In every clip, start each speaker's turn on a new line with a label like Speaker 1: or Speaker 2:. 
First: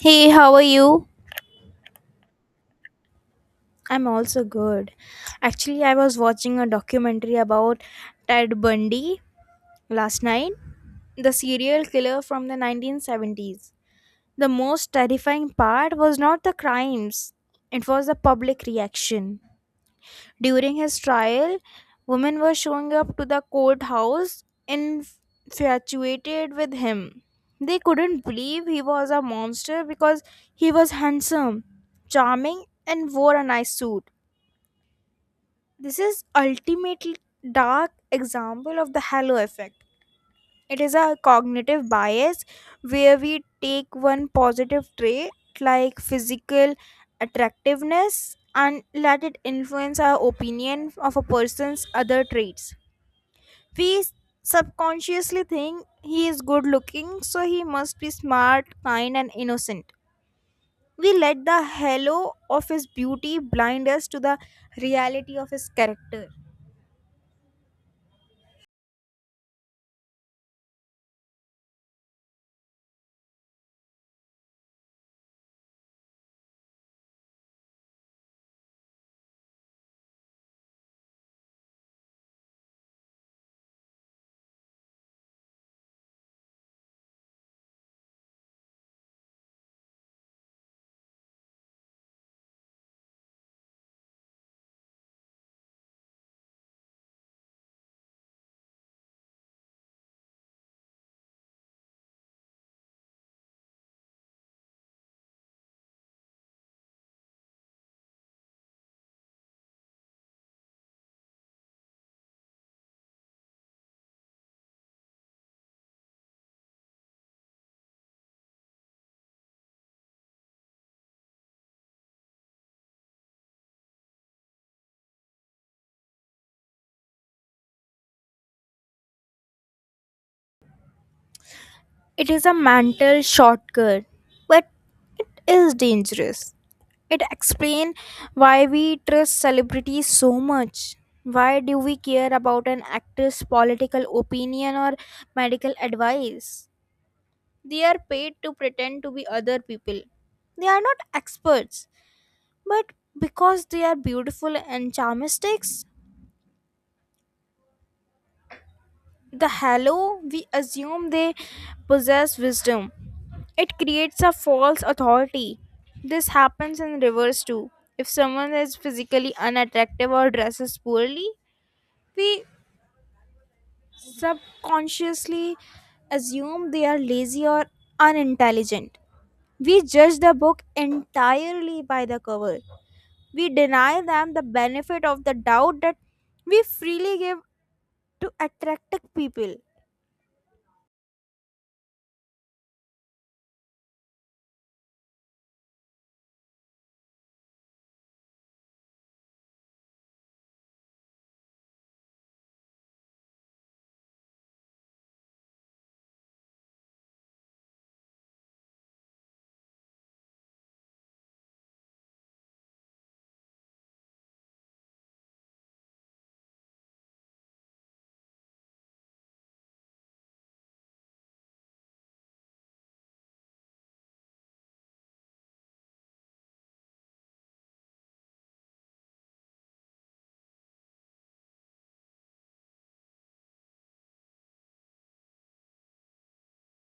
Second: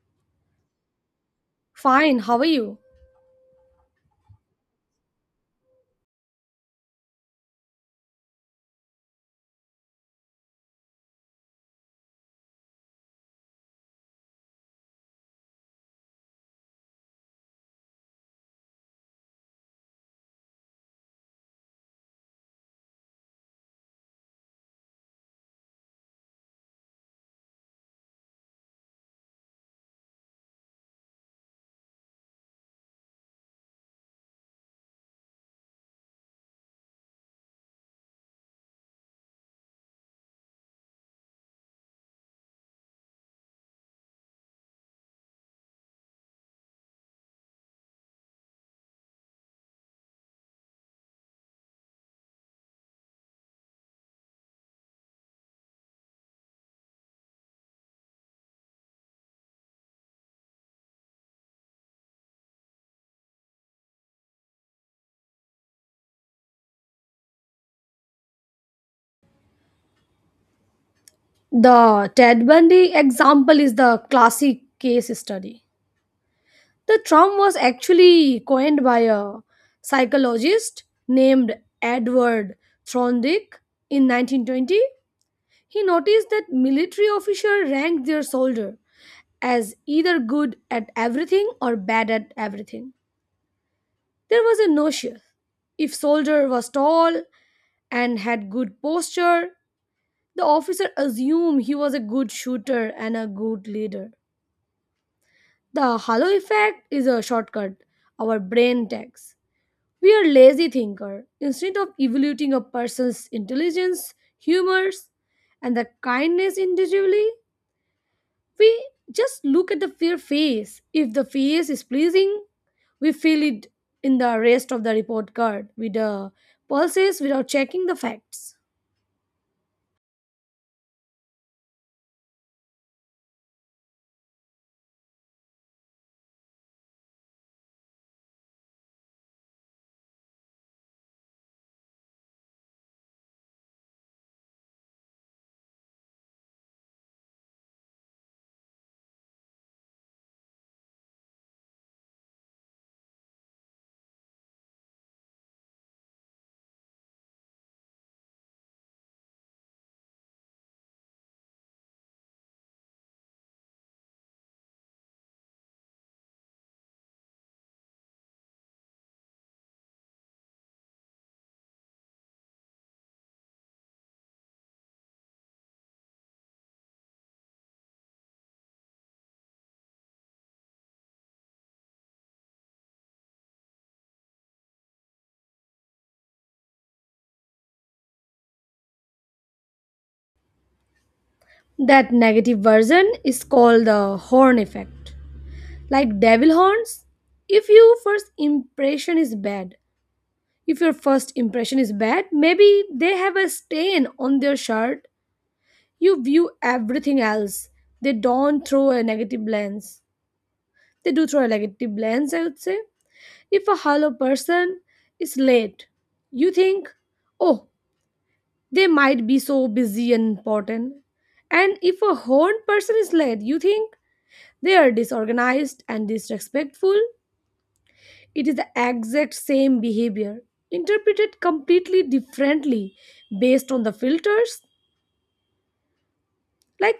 Speaker 1: Hey, how are you?
Speaker 2: Fine, how are you?
Speaker 1: I'm also good. Actually, I was watching a documentary about Ted Bundy last night, the serial killer from the 1970s. The most terrifying part was not the crimes, it was the public reaction. During his trial, women were showing up to the courthouse infatuated with him. They couldn't believe he was a monster because he was handsome, charming, and wore a nice suit. This is ultimately dark example of the halo effect. It is a cognitive bias where we take one positive trait like physical attractiveness and let it influence our opinion of a person's other traits. We subconsciously think he is good looking, so he must be smart, kind, and innocent. We let the halo of his beauty blind us to the reality of his character.
Speaker 2: The Ted Bundy example is the classic case study. The term was actually coined by a psychologist named Edward Thorndike in 1920. He noticed that military officers ranked their soldier as either good at everything or bad at everything. There was a notion if soldier was tall and had good posture. The officer assumed he was a good shooter and a good leader. The halo effect is a shortcut our brain takes. We are lazy thinker. Instead of evaluating a person's intelligence, humors, and the kindness individually, we just look at the fair face. If the face is pleasing, we fill it in the rest of the report card with the pulses without checking the facts.
Speaker 1: It is a mental shortcut, but it is dangerous. It explain why we trust celebrities so much. Why do we care about an actor's political opinion or medical advice? They are paid to pretend to be other people. They are not experts, but because they are beautiful and charmistics, the hello, we assume they possess wisdom. It creates a false authority. This happens in reverse too. If someone is physically unattractive or dresses poorly, we subconsciously assume they are lazy or unintelligent. We judge the book entirely by the cover. We deny them the benefit of the doubt that we freely give to attractive people.
Speaker 2: That negative version is called the horn effect. Like devil horns. If your first impression is bad, if your first impression is bad, maybe they have a stain on their shirt. You view everything else, they don't throw a negative lens. They do throw a negative lens, I would say. If a hollow person is late, you think, oh, they might be so busy and important. And if a horned person is late, you think they are disorganized and disrespectful. It is the exact same behavior, interpreted completely differently based on the filters. Like,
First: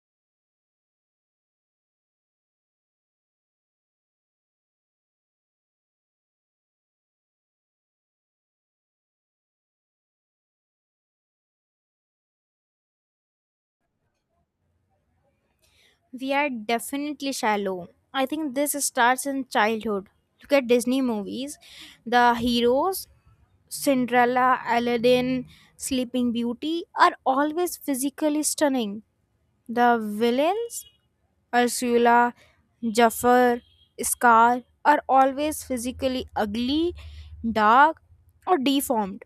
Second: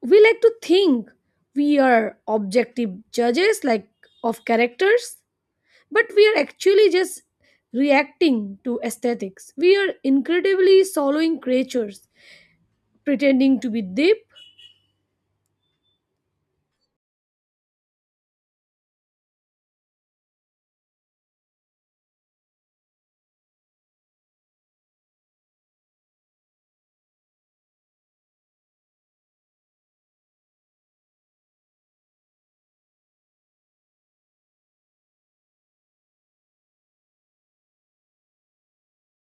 Speaker 2: we like to think we are objective judges, like, of characters, but we are actually just reacting to aesthetics. We are incredibly swallowing creatures, pretending to be deep.
Speaker 1: We are definitely shallow. I think this starts in childhood. Look at Disney movies. The heroes, Cinderella, Aladdin, Sleeping Beauty, are always physically stunning. The villains, Ursula, Jafar, Scar, are always physically ugly, dark, or deformed.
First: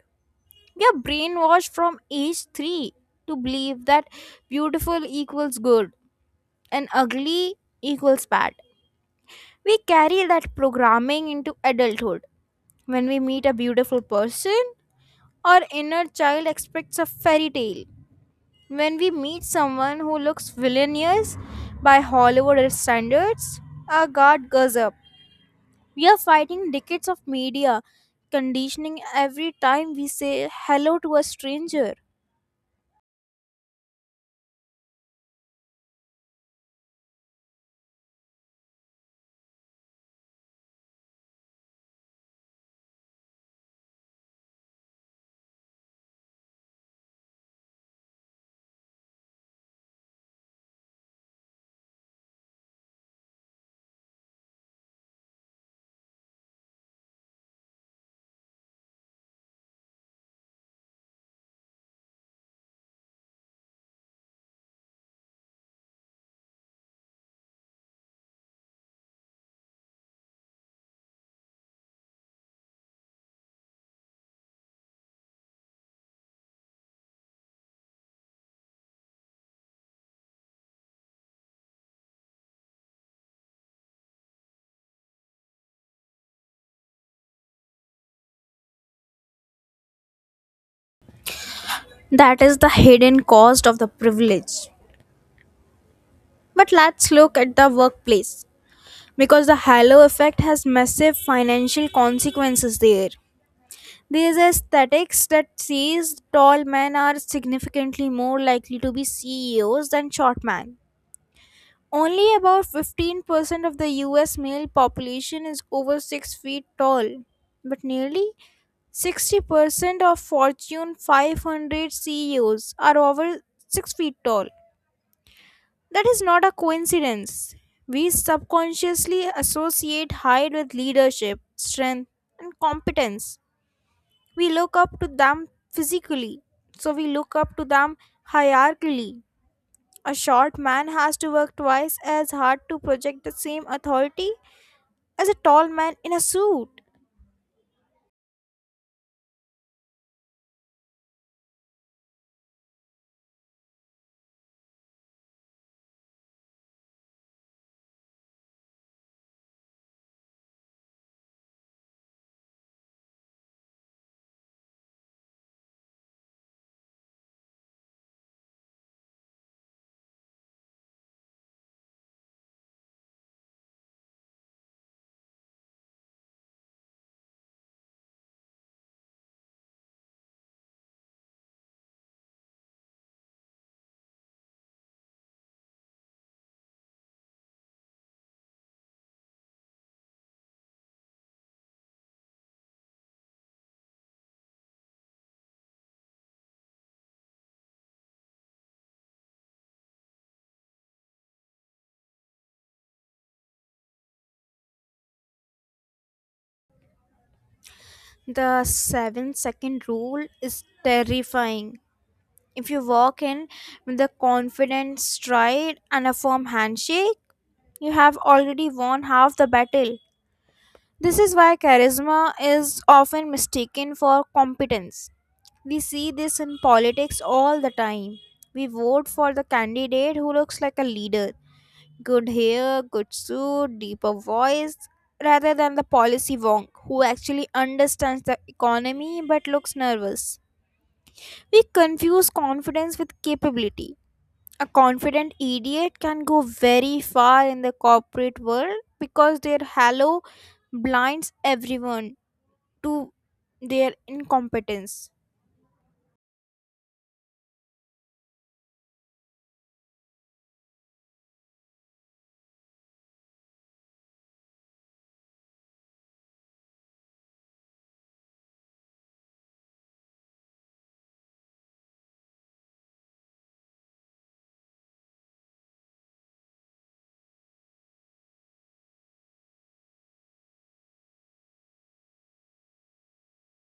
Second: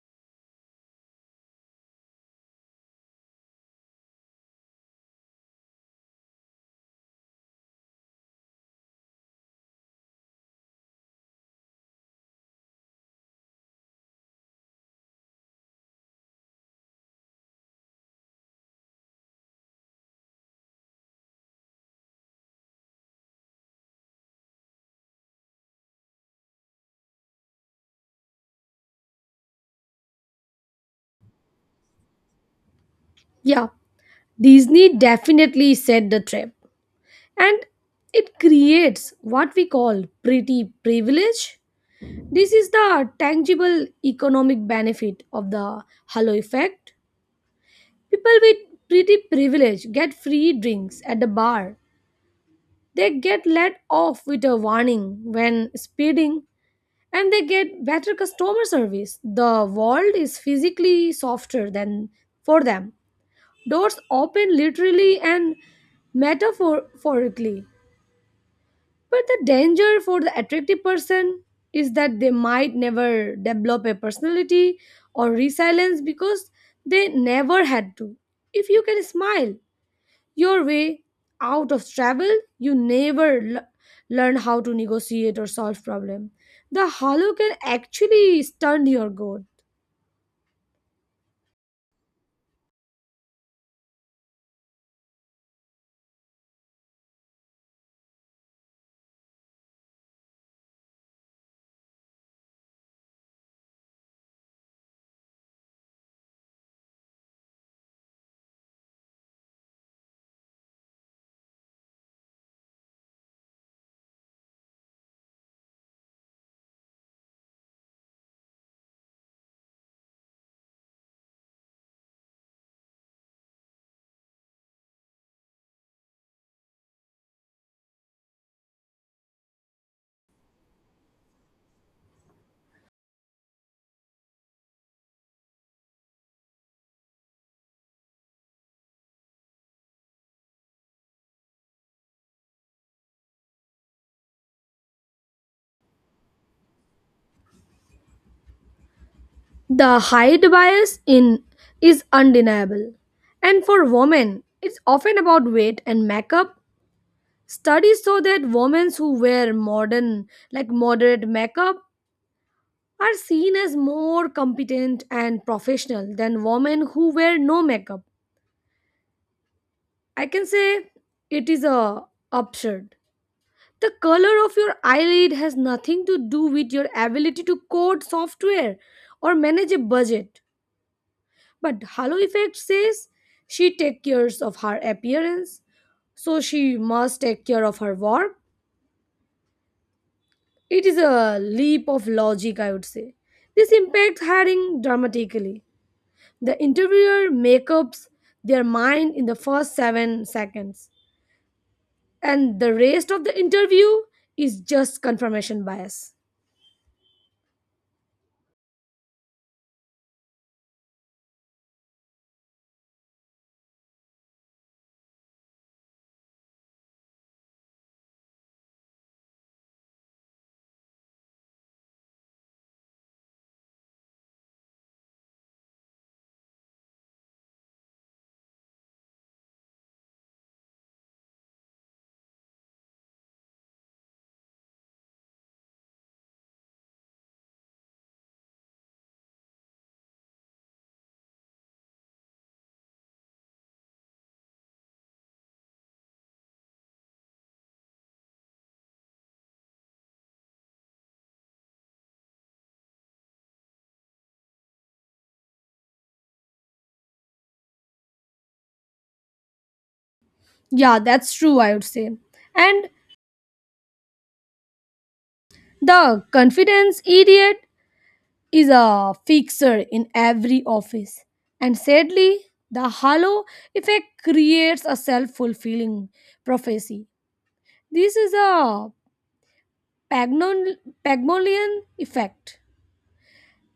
Speaker 1: We are brainwashed from age 3 to believe that beautiful equals good and ugly equals bad. We carry that programming into adulthood. When we meet a beautiful person, our inner child expects a fairy tale. When we meet someone who looks villainous by Hollywood standards, our guard goes up. We are fighting decades of media conditioning every time we say hello to a stranger.
Speaker 2: Yeah, Disney definitely set the trap. And it creates what we call pretty privilege. This is the tangible economic benefit of the halo effect. People with pretty privilege get free drinks at the bar. They get let off with a warning when speeding and they get better customer service. The world is physically softer than for them. Doors open literally and metaphorically. But the danger for the attractive person is that they might never develop a personality or resilience because they never had to. If you can smile your way out of trouble, you never learn how to negotiate or solve problem. The hollow can actually stunt your growth.
Speaker 1: That is the hidden cost of the privilege. But let's look at the workplace because the halo effect has massive financial consequences there. These aesthetics that says tall men are significantly more likely to be CEOs than short men. Only about 15% of the US male population is over 6 feet tall, but nearly 60% of Fortune 500 CEOs are over 6 feet tall. That is not a coincidence. We subconsciously associate height with leadership, strength, and competence. We look up to them physically, so we look up to them hierarchically. A short man has to work twice as hard to project the same authority as a tall man in a suit.
Speaker 2: The height bias in is undeniable. And for women, it's often about weight and makeup. Studies show that women who wear modern, like moderate makeup, are seen as more competent and professional than women who wear no makeup. I can say it is a absurd. The color of your eyelid has nothing to do with your ability to code software or manage a budget. But Halo Effect says she takes care of her appearance, so she must take care of her work. It is a leap of logic, I would say. This impacts hiring dramatically. The interviewer makeups their mind in the first 7 seconds, and the rest of the interview is just confirmation bias.
Speaker 1: The 7-second rule is terrifying. If you walk in with a confident stride and a firm handshake, you have already won half the battle. This is why charisma is often mistaken for competence. We see this in politics all the time. We vote for the candidate who looks like a leader, good hair, good suit, deeper voice, rather than the policy wonk who actually understands the economy but looks nervous. We confuse confidence with capability. A confident idiot can go very far in the corporate world because their halo blinds everyone to their incompetence.
Speaker 2: Yeah, that's true, I would say. And the confidence idiot is a fixer in every office. And sadly, the halo effect creates a self fulfilling prophecy. This is a Pagnon- Pygmalion effect.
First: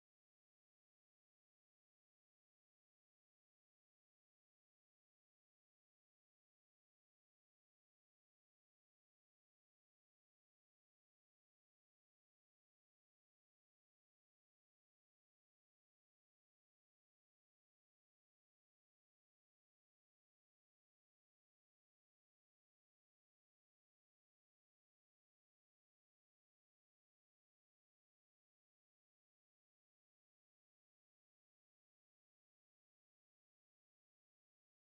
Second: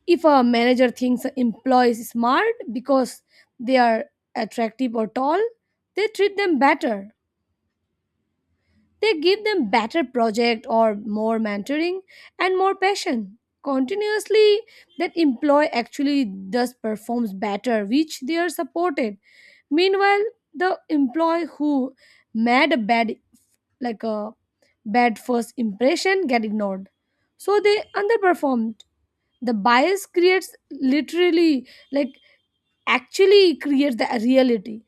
Speaker 2: If a manager thinks employees is smart because they are attractive or tall, they treat them better. They give them better project or more mentoring and more passion. Continuously, that employee actually does performs better, which they are supported. Meanwhile, the employee who made a bad like a bad first impression get ignored, so they underperformed. The bias creates literally, like, actually create the reality.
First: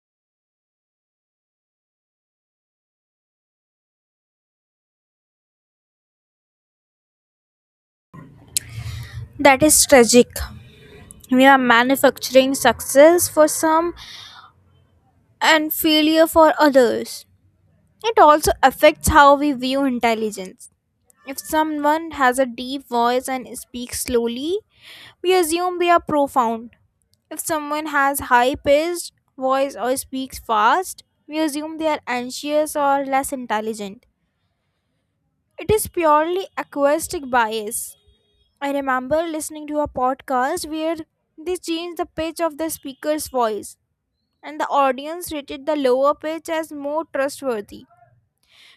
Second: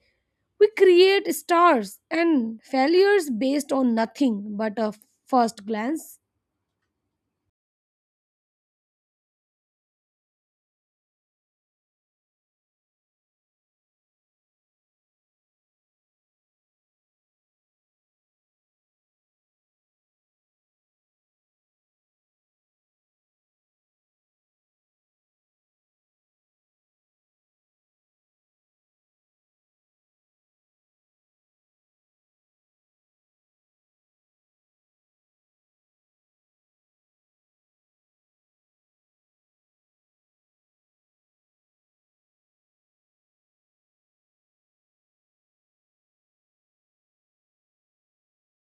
Speaker 2: We create stars and failures based on nothing but a first glance.
Speaker 1: That is tragic. We are manufacturing success for some and failure for others. It also affects how we view intelligence. If someone has a deep voice and speaks slowly, we assume they are profound. If someone has high pitched voice or speaks fast, we assume they are anxious or less intelligent. It is purely acoustic bias. I remember listening to a podcast where they changed the pitch of the speaker's voice, and the audience rated the lower pitch as more trustworthy.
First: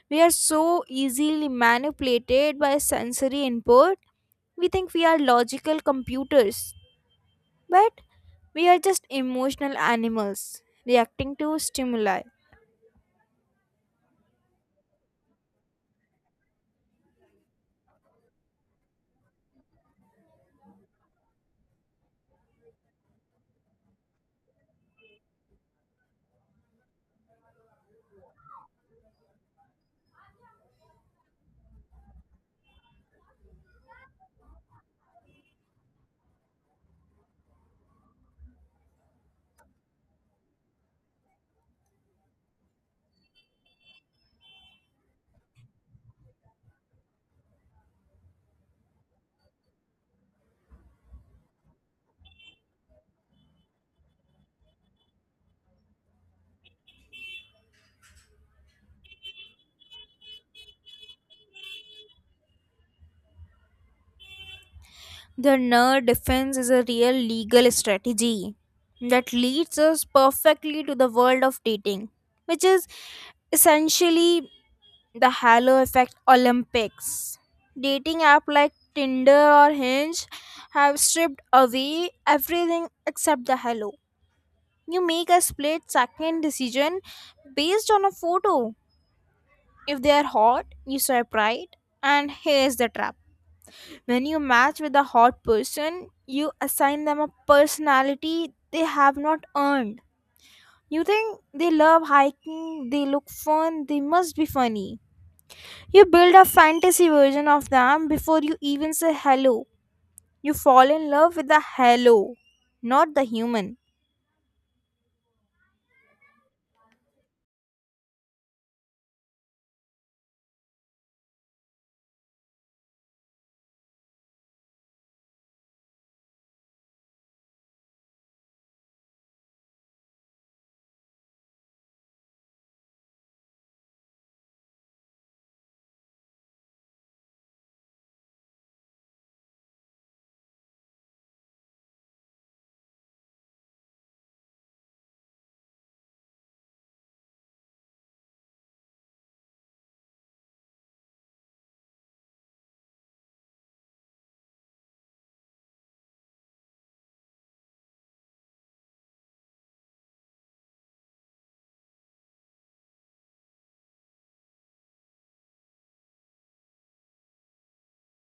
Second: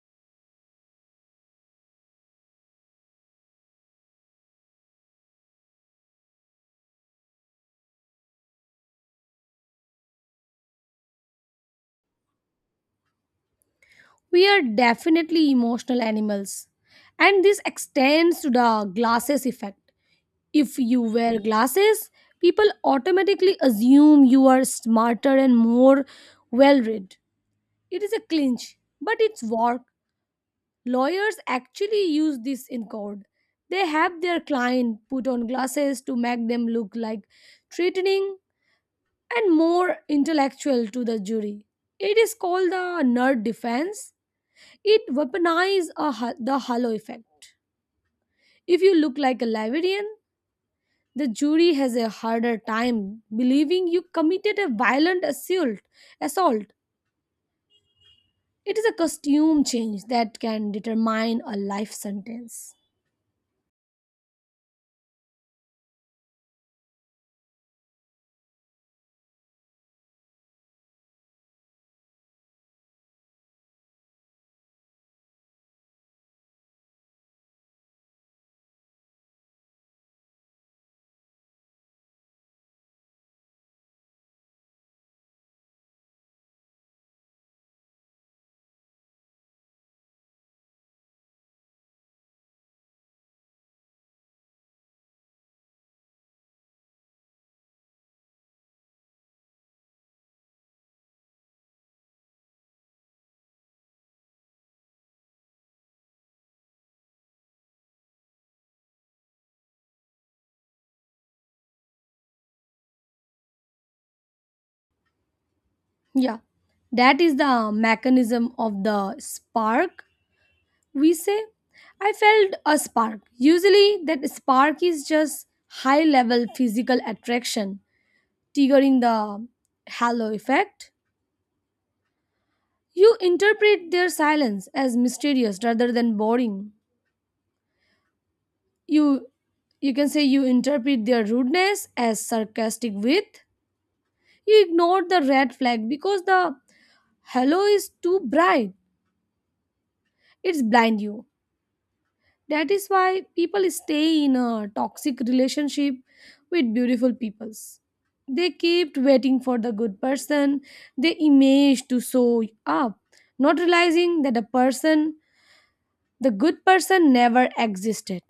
Speaker 1: We are so easily manipulated by sensory input. We think we are logical computers, but we are just emotional animals reacting to stimuli.
Speaker 2: We are definitely emotional animals. And this extends to the glasses effect. If you wear glasses, people automatically assume you are smarter and more well read. It is a clinch, but it's work. Lawyers actually use this in court. They have their client put on glasses to make them look like threatening and more intellectual to the jury. It is called the nerd defense. It weaponizes the halo effect. If you look like a librarian, the jury has a harder time believing you committed a violent assault. It is a costume change that can determine a life sentence.
Speaker 1: The nerd defense is a real legal strategy that leads us perfectly to the world of dating, which is essentially the halo effect olympics. Dating app like tinder or hinge have stripped away everything except the halo. You make a split second decision based on a photo. If they are hot, you swipe right. And here's the trap: when you match with a hot person, you assign them a personality they have not earned. You think they love hiking, they look fun, they must be funny. You build a fantasy version of them before you even say hello. You fall in love with the hello, not the human.
Speaker 2: Yeah, that is the mechanism of the spark, we say. I felt a spark. Usually, that spark is just high level physical attraction, triggering the halo effect. You interpret their silence as mysterious rather than boring. You you can say you interpret their rudeness as sarcastic wit. You ignore the red flag because the halo is too bright. It's blind you. That is why people stay in a toxic relationship with beautiful peoples. They keep waiting for the good person, the image to show up, not realizing that the person, the good person, never existed.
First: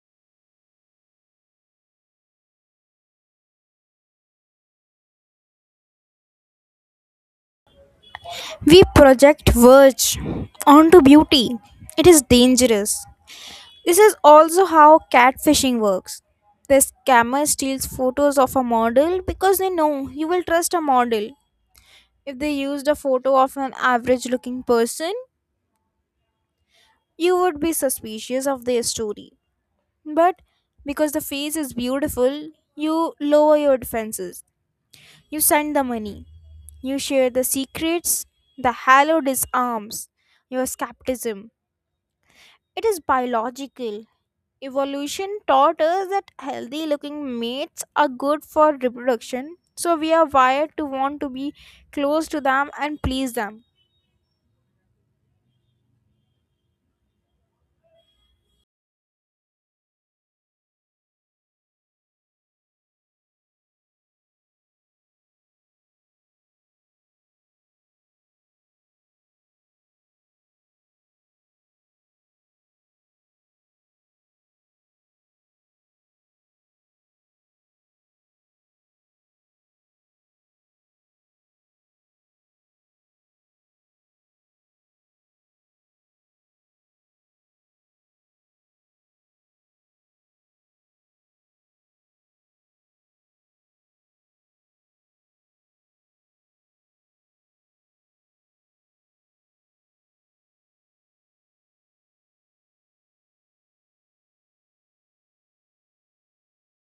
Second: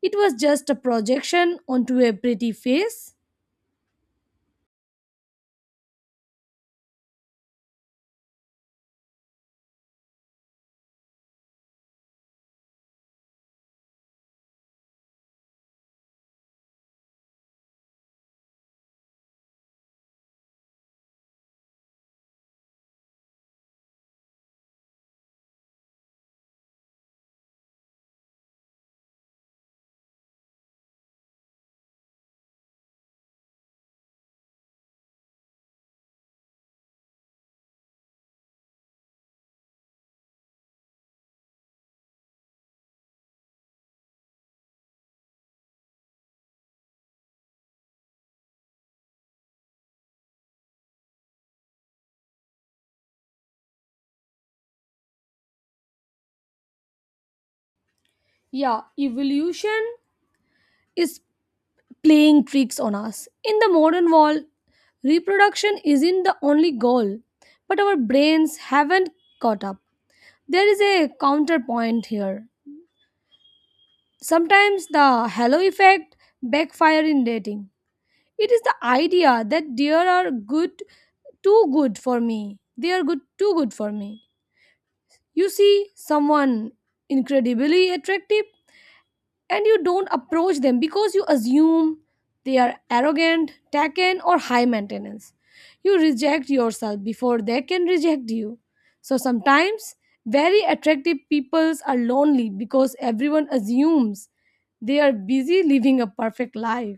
Speaker 2: It was just a projection onto a pretty face.
Speaker 1: We project verge onto beauty. It is dangerous. This is also how catfishing works. The scammer steals photos of a model because they know you will trust a model. If they used a photo of an average looking person, you would be suspicious of their story. But because the face is beautiful, you lower your defenses. You send the money. You share the secrets. The halo disarms your skepticism. It is biological. Evolution taught us that healthy looking mates are good for reproduction. So we are wired to want to be close to them and please them.
Speaker 2: Yeah, evolution is playing tricks on us. In the modern world, reproduction isn't the only goal, but our brains haven't caught up. There is a counterpoint here. Sometimes the halo effect backfire in dating. It is the idea that they are good too good for me. They are good too good for me. You see someone incredibly attractive and you don't approach them because you assume they are arrogant, taken, or high maintenance. You reject yourself before they can reject you. So sometimes very attractive peoples are lonely because everyone assumes they are busy living a perfect life.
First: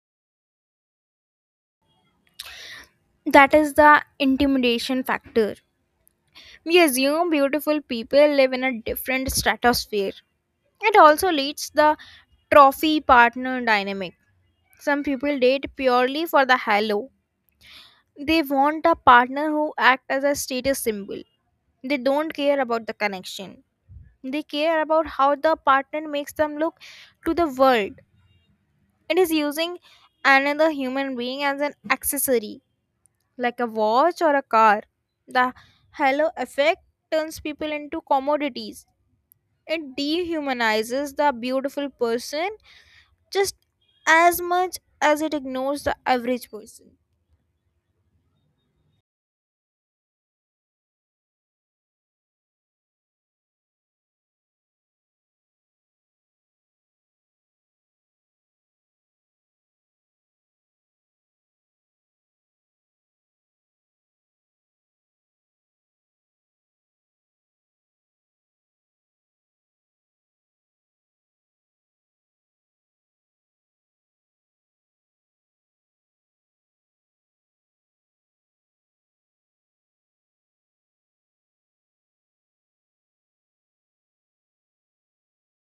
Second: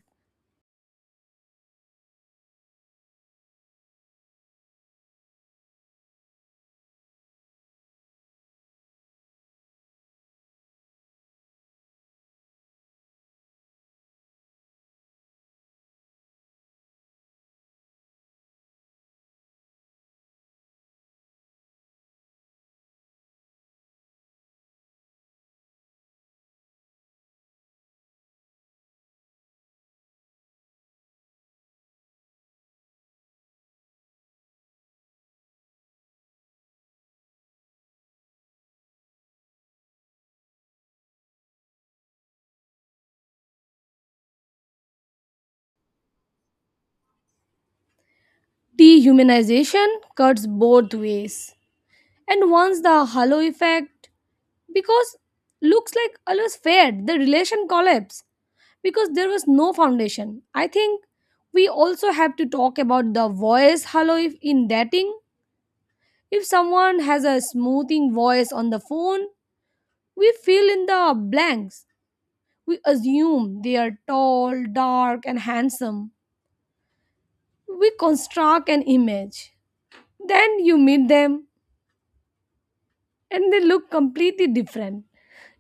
Speaker 1: That is the intimidation factor. We assume beautiful people live in a different stratosphere. It also leads the trophy partner dynamic. Some people date purely for the halo. They want a partner who acts as a status symbol. They don't care about the connection. They care about how the partner makes them look to the world. It is using another human being as an accessory, like a watch or a car. The halo effect turns people into commodities. It dehumanizes the beautiful person just as much as it ignores the average person.
Speaker 2: Dehumanization cuts both ways. And once the halo effect, because looks like always fair, the relation collapse, because there was no foundation. I think we also have to talk about the voice hello if in dating. If someone has a smoothing voice on the phone, we fill in the blanks. We assume they are tall, dark, and handsome. We construct an image. Then you meet them and they look completely different.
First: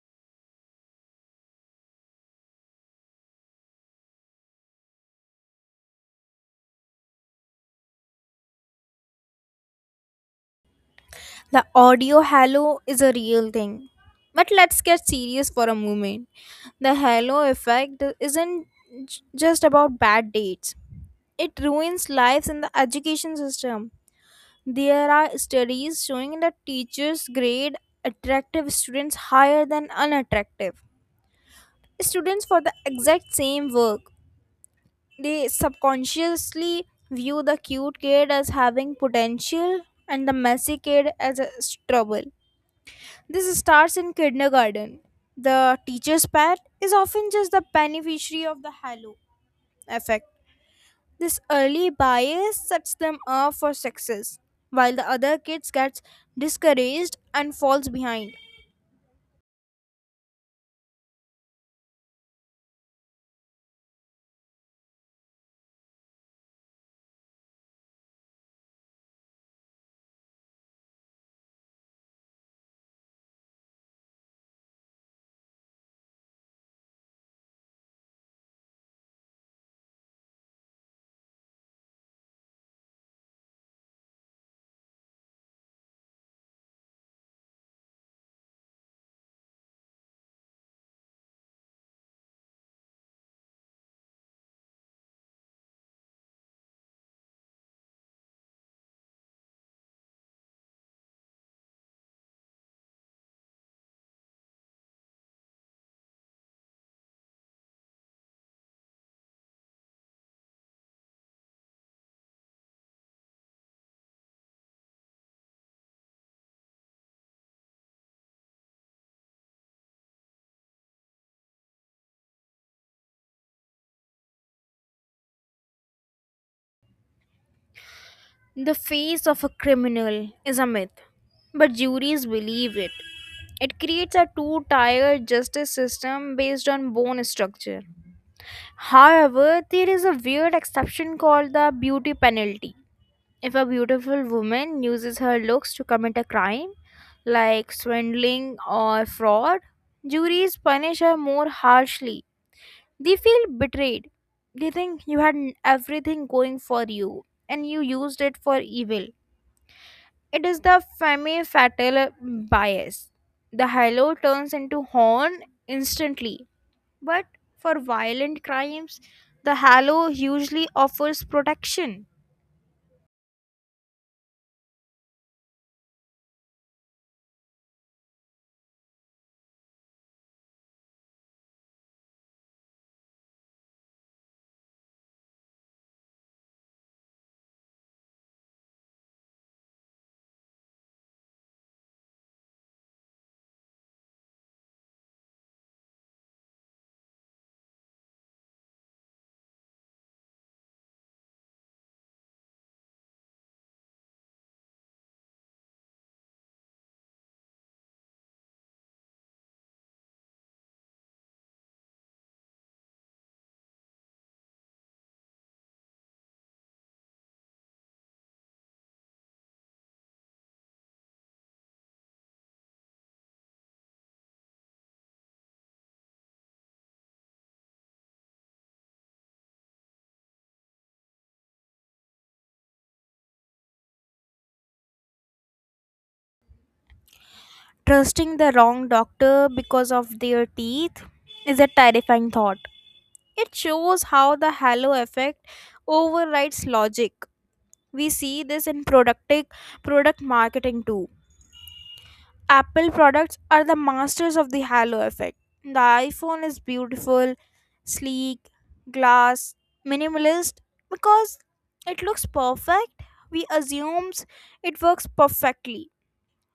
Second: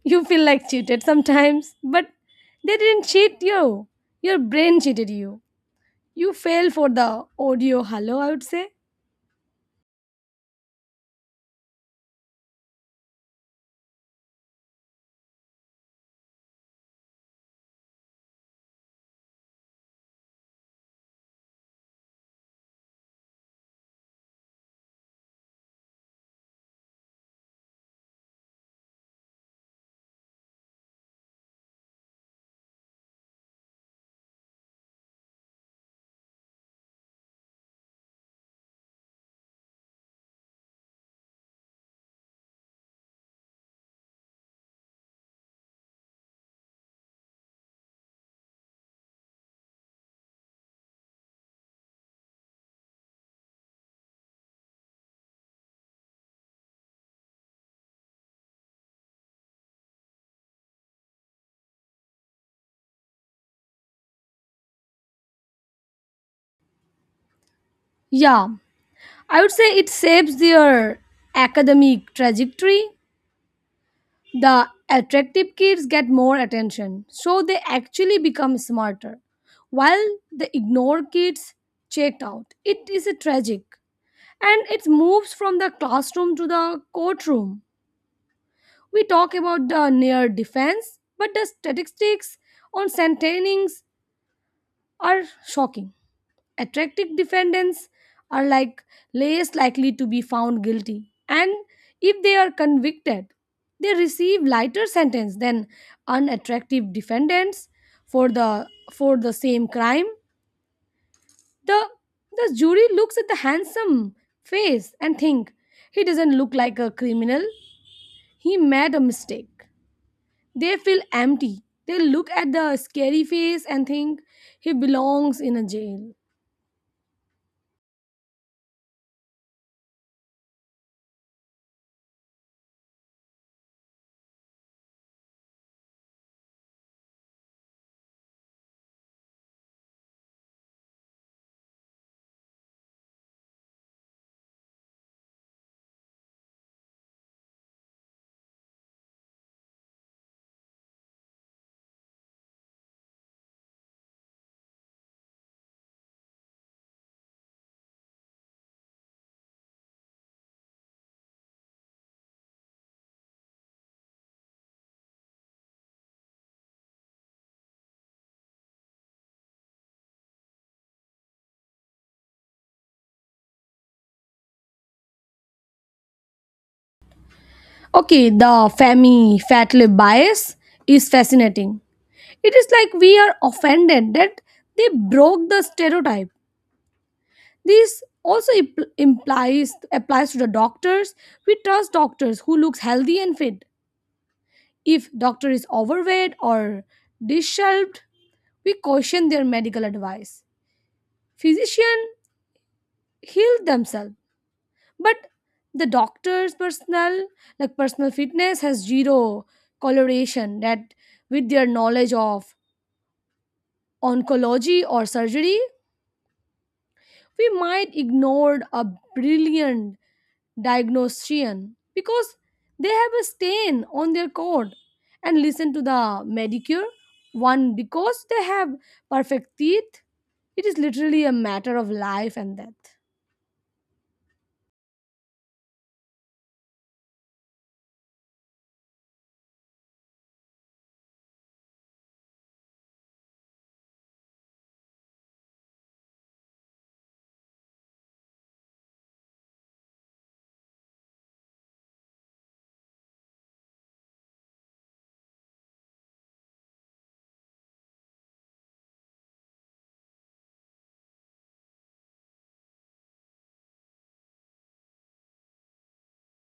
Speaker 2: You feel like cheated sometimes, but they didn't cheat you. Your brain cheated you. You fell for the audio hello, I would say.
Speaker 1: The audio halo is a real thing. But let's get serious for a moment. The halo effect isn't just about bad dates, it ruins lives in the education system. There are studies showing that teachers grade attractive students higher than unattractive students for the exact same work. They subconsciously view the cute kid as having potential and the messy kid as a trouble. This starts in kindergarten. The teacher's pet is often just the beneficiary of the halo effect. This early bias sets them up for success, while the other kids gets discouraged and falls behind.
Speaker 2: Yeah, I would say it saves their academic trajectory. The attractive kids get more attention, so they actually become smarter, while the ignored kids checked out. It is a tragic. And it moves from the classroom to the courtroom. We talk about the near defense, but the statistics on sentencings are shocking. Attractive defendants are, like, less likely to be found guilty, and if they are convicted, they receive lighter sentence than unattractive defendants for the for the same crime. The the jury looks at the handsome face and think he doesn't look like a criminal. He made a mistake. They feel empty. They look at the scary face and think he belongs in a jail.
Speaker 1: The face of a criminal is a myth, but juries believe it. It creates a two tier justice system based on bone structure. However, there is a weird exception called the beauty penalty. If a beautiful woman uses her looks to commit a crime, like swindling or fraud, juries punish her more harshly. They feel betrayed. They think you had everything going for you and you used it for evil. It is the femme fatale bias. The hello turns into horn instantly, but for violent crimes, the halo usually offers protection.
Speaker 2: Okay, the Femi fat lip bias is fascinating. It is like we are offended that they broke the stereotype. This also implies applies to the doctors. We trust doctors who looks healthy and fit. If doctor is overweight or disheveled, we caution their medical advice. Physician heal themselves. But the doctor's personal fitness has zero correlation that with their knowledge of oncology or surgery. We might ignored a brilliant diagnostician because they have a stain on their code and listen to the medicure one because they have perfect teeth. It is literally a matter of life and death.
Speaker 1: Trusting the wrong doctor because of their teeth is a terrifying thought. It shows how the halo effect overrides logic. We see this in productive product marketing too. Apple products are the masters of the halo effect. The iPhone is beautiful, sleek, glass, minimalist, because it looks perfect. We assumes it works perfectly.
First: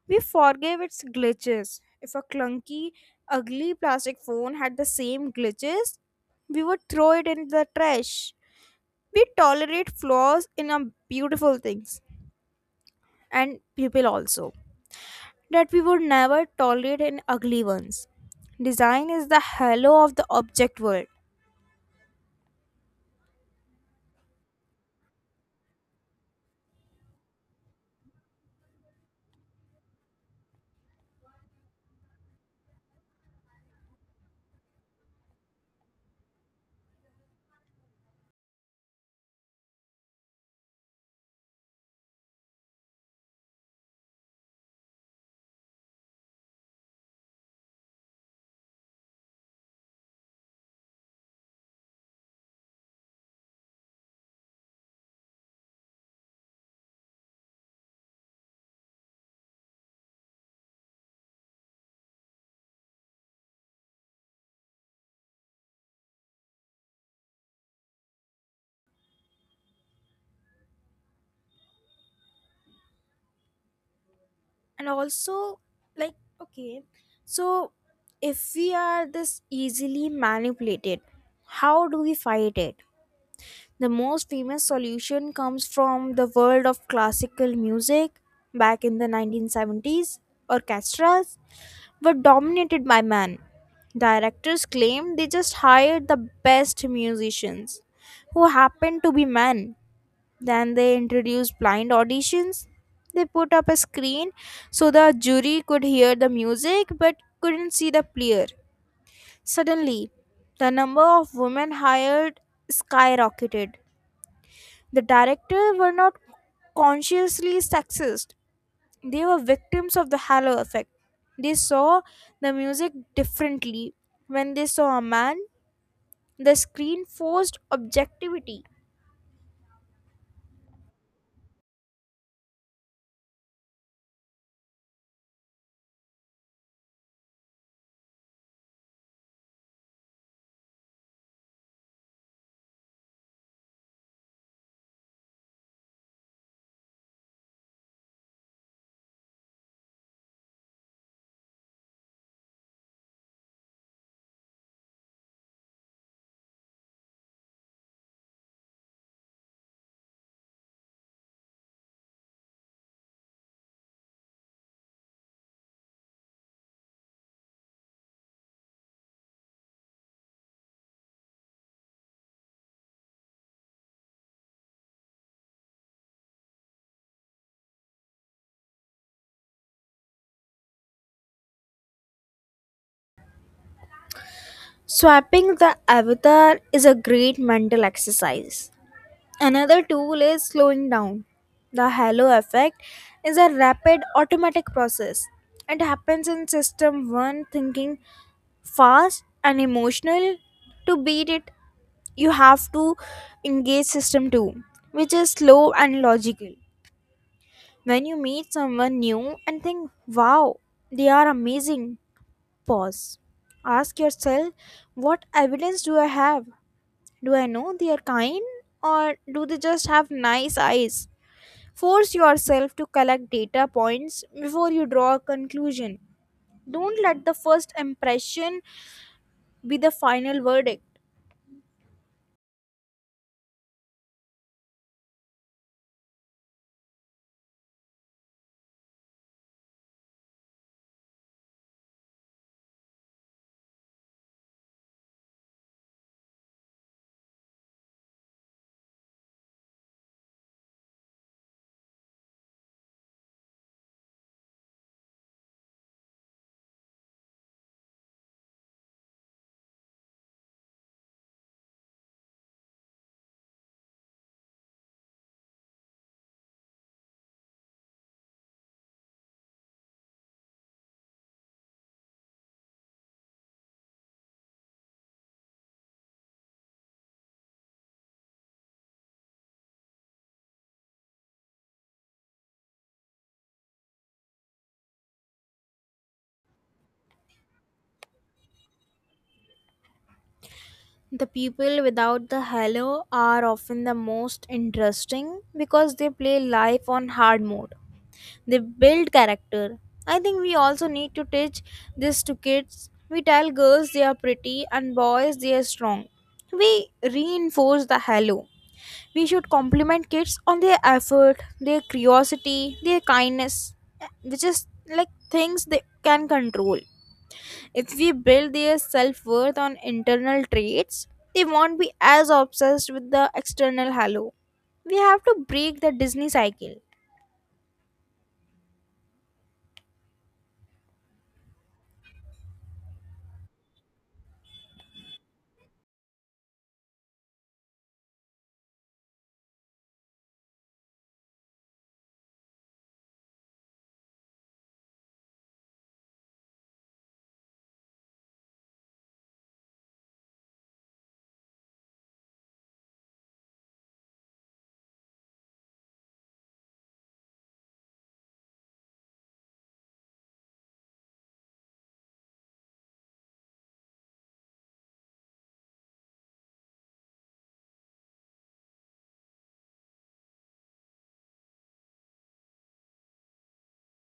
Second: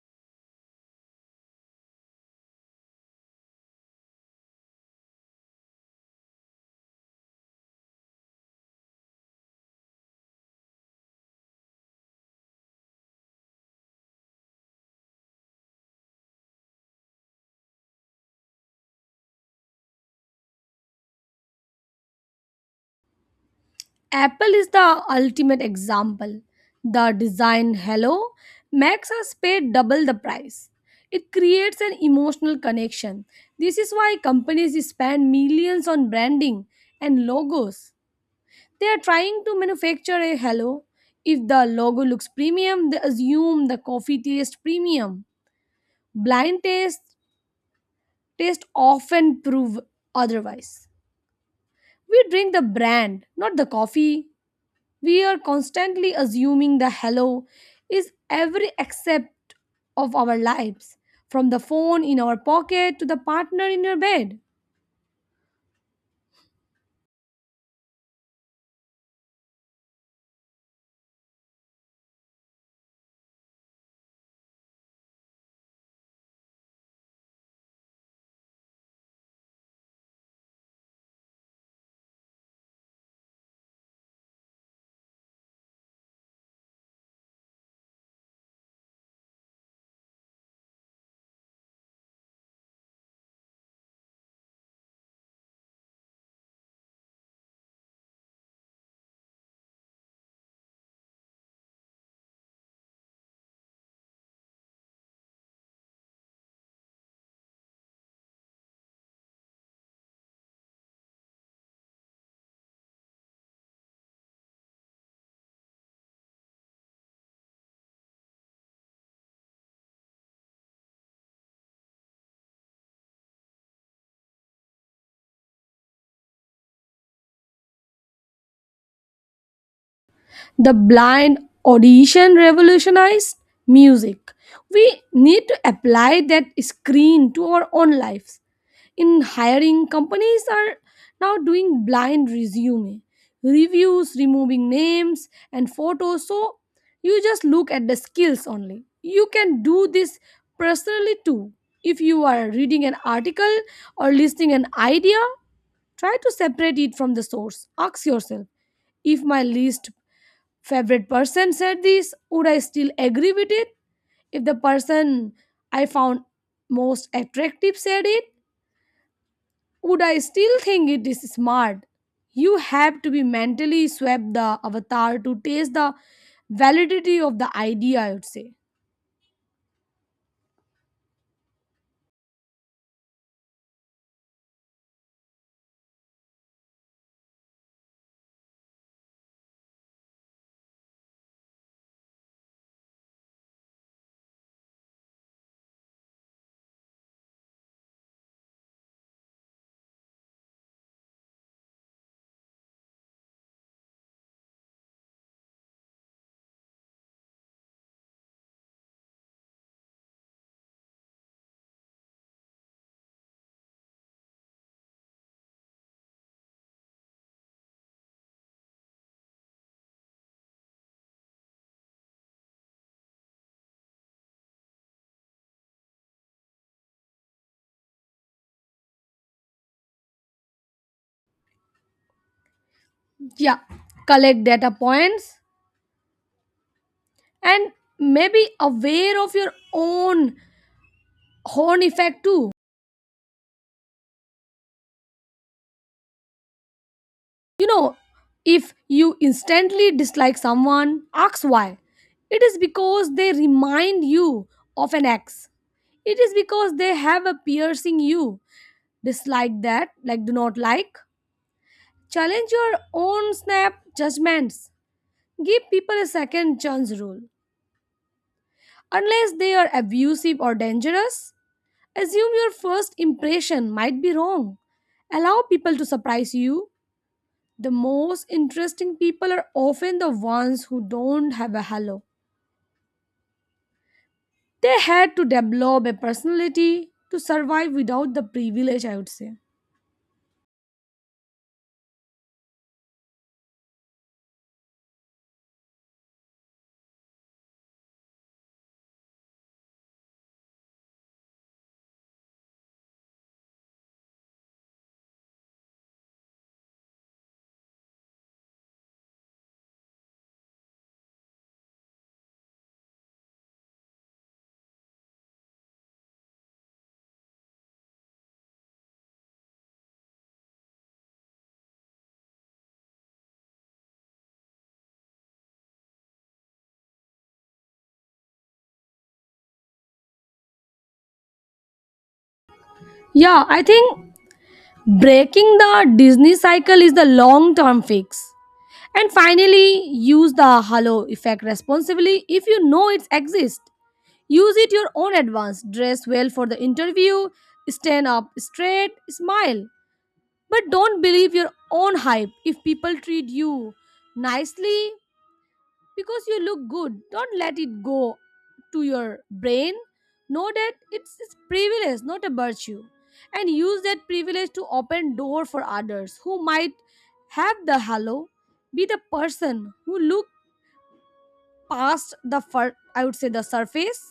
Speaker 1: We forgive its glitches. If a clunky, ugly plastic phone had the same glitches, we would throw it in the trash. We tolerate flaws in our beautiful things and people also that we would never tolerate in ugly ones. Design is the halo of the object world.
Speaker 2: Apple is the ultimate example. The design Hello makes us pay double the price. It creates an emotional connection. This is why companies spend millions on branding and logos. They are trying to manufacture a Hello. If the logo looks premium, they assume the coffee tastes premium. Blind taste often prove otherwise. We drink the brand, not the coffee. We are constantly assuming the hello is every accept of our lives, from the phone in our pocket to the partner in your bed.
Speaker 1: And also, like, okay, so if we are this easily manipulated, how do we fight it? The most famous solution comes from the world of classical music. Back in the 1970s, orchestras, were dominated by men. Directors claimed they just hired the best musicians who happened to be men. Then they introduced blind auditions. They put up a screen so the jury could hear the music but couldn't see the player. Suddenly, the number of women hired skyrocketed. The directors were not consciously sexist, they were victims of the halo effect. They saw the music differently. When they saw a man, the screen forced objectivity.
Speaker 2: The blind audition revolutionized music. We need to apply that screen to our own lives. In hiring, companies are now doing blind resume reviews, removing names and photos, so you just look at the skills only. You can do this personally too. If you are reading an article or listing an idea, try to separate it from the source. Ask yourself, if my least favorite person said this, would I still agree with it? If the person I found most attractive said it, would I still think it is smart? You have to be mentally swept the avatar to taste the validity of the idea, I would say.
Speaker 1: Swapping the avatar is a great mental exercise. Another tool is slowing down. The halo effect is a rapid automatic process. It happens in system 1 thinking, fast and emotional. To beat it, you have to engage system 2, which is slow and logical. When you meet someone new and think, wow, they are amazing, pause. Ask yourself, what evidence do I have? Do I know they are kind, or do they just have nice eyes? Force yourself to collect data points before you draw a conclusion. Don't let the first impression be the final verdict.
Speaker 2: Yeah, collect data points and maybe aware of your own horn effect too. You know, if you instantly dislike someone, ask why. It is because they remind you of an ex. It is because they have a piercing you dislike that, like, do not like. Challenge your own snap judgments. Give people a second chance rule. Unless they are abusive or dangerous, assume your first impression might be wrong. Allow people to surprise you. The most interesting people are often the ones who don't have a halo. They had to develop a personality to survive without the privilege, I would say.
Speaker 1: The people without the halo are often the most interesting because they play life on hard mode. They build character. I think we also need to teach this to kids. We tell girls they are pretty and boys they are strong. We reinforce the halo. We should compliment kids on their effort, their curiosity, their kindness, which is like things they can control. If we build their self worth on internal traits, they won't be as obsessed with the external halo. We have to break the Disney cycle.
Speaker 2: Yeah, I think breaking the Disney cycle is the long term fix. And finally, use the halo effect responsibly if you know it exists. Use it your own advance. Dress well for the interview, stand up straight, smile. But don't believe your own hype if people treat you nicely because you look good. Don't let it go to your brain. Know that it's privilege, not a virtue. And use that privilege to open door for others who might have the halo. Be the person who look past the fur, I would say, the surface.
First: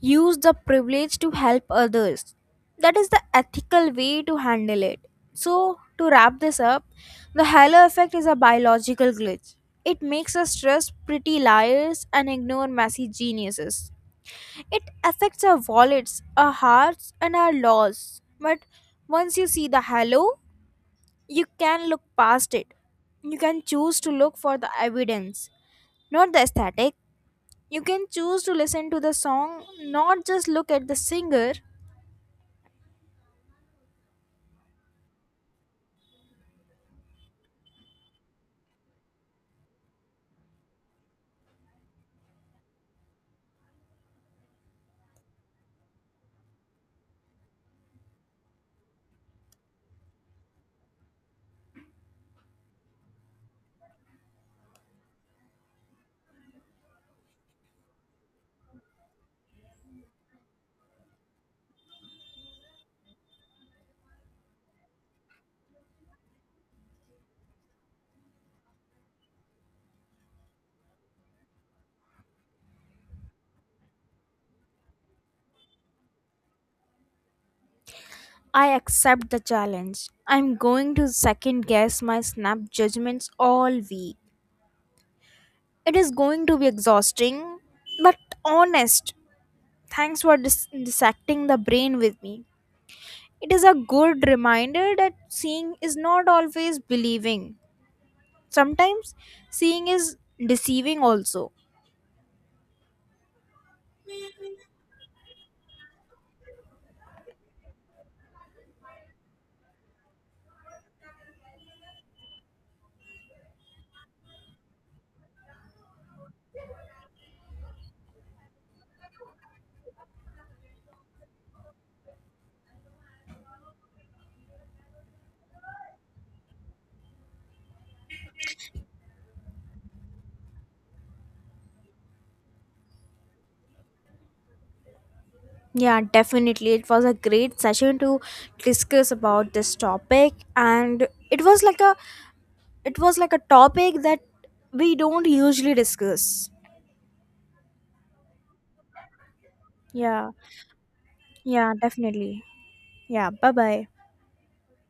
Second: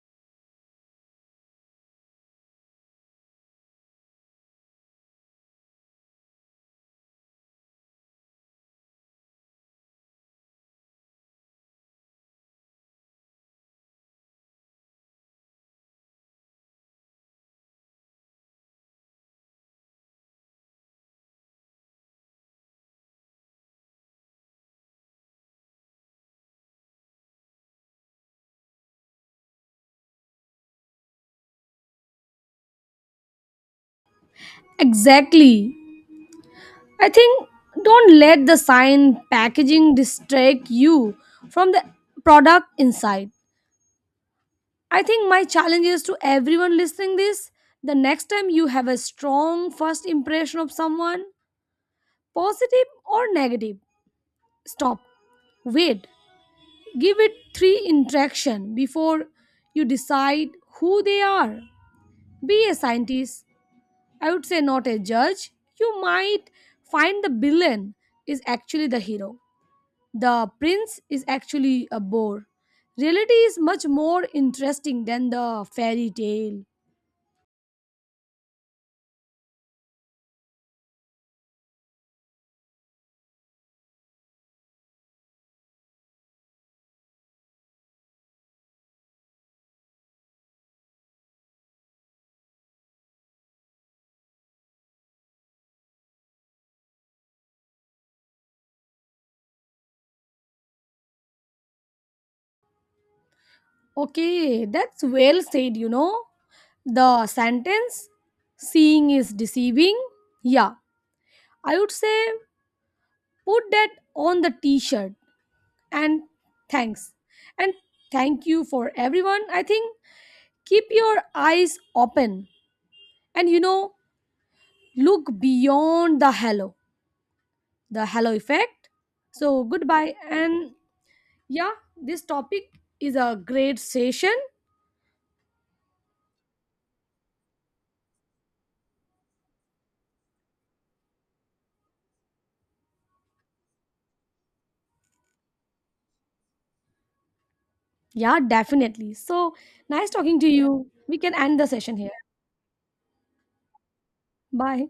Speaker 1: Use the privilege to help others. That is the ethical way to handle it. So, to wrap this up, the halo effect is a biological glitch. It makes us trust pretty liars and ignore messy geniuses. It affects our wallets, our hearts, and our laws. But once you see the halo, you can look past it. You can choose to look for the evidence, not the aesthetic. You can choose to listen to the song, not just look at the singer.
Speaker 2: Exactly. I think don't let the sign packaging distract you from the product inside. I think my challenge is to everyone listening this. The next time you have a strong first impression of someone, positive or negative, stop, wait, give it three interaction before you decide who they are. Be a scientist, I would say, not a judge. You might find the villain is actually the hero. The prince is actually a bore. Reality is much more interesting than the fairy tale.
Speaker 1: I accept the challenge. I'm going to second guess my snap judgments all week. It is going to be exhausting, but honest. Thanks for dissecting the brain with me. It is a good reminder that seeing is not always believing. Sometimes seeing is deceiving also.
Speaker 2: Okay, that's well said, you know. The sentence, seeing is deceiving. Yeah, I would say put that on the t shirt, and thanks. And thank you for everyone. I think keep your eyes open. And you know, look beyond the halo effect. So goodbye. And yeah, this topic is a great session.
Speaker 1: Yeah, definitely. It was a great session to discuss about this topic, and it was like a topic that we don't usually discuss.
Speaker 2: Yeah, definitely. So nice
Speaker 1: Yeah.
Speaker 2: talking to you. We can end the
Speaker 1: Yeah,
Speaker 2: session here.
Speaker 1: definitely. Yeah, bye-bye.
Speaker 2: Bye.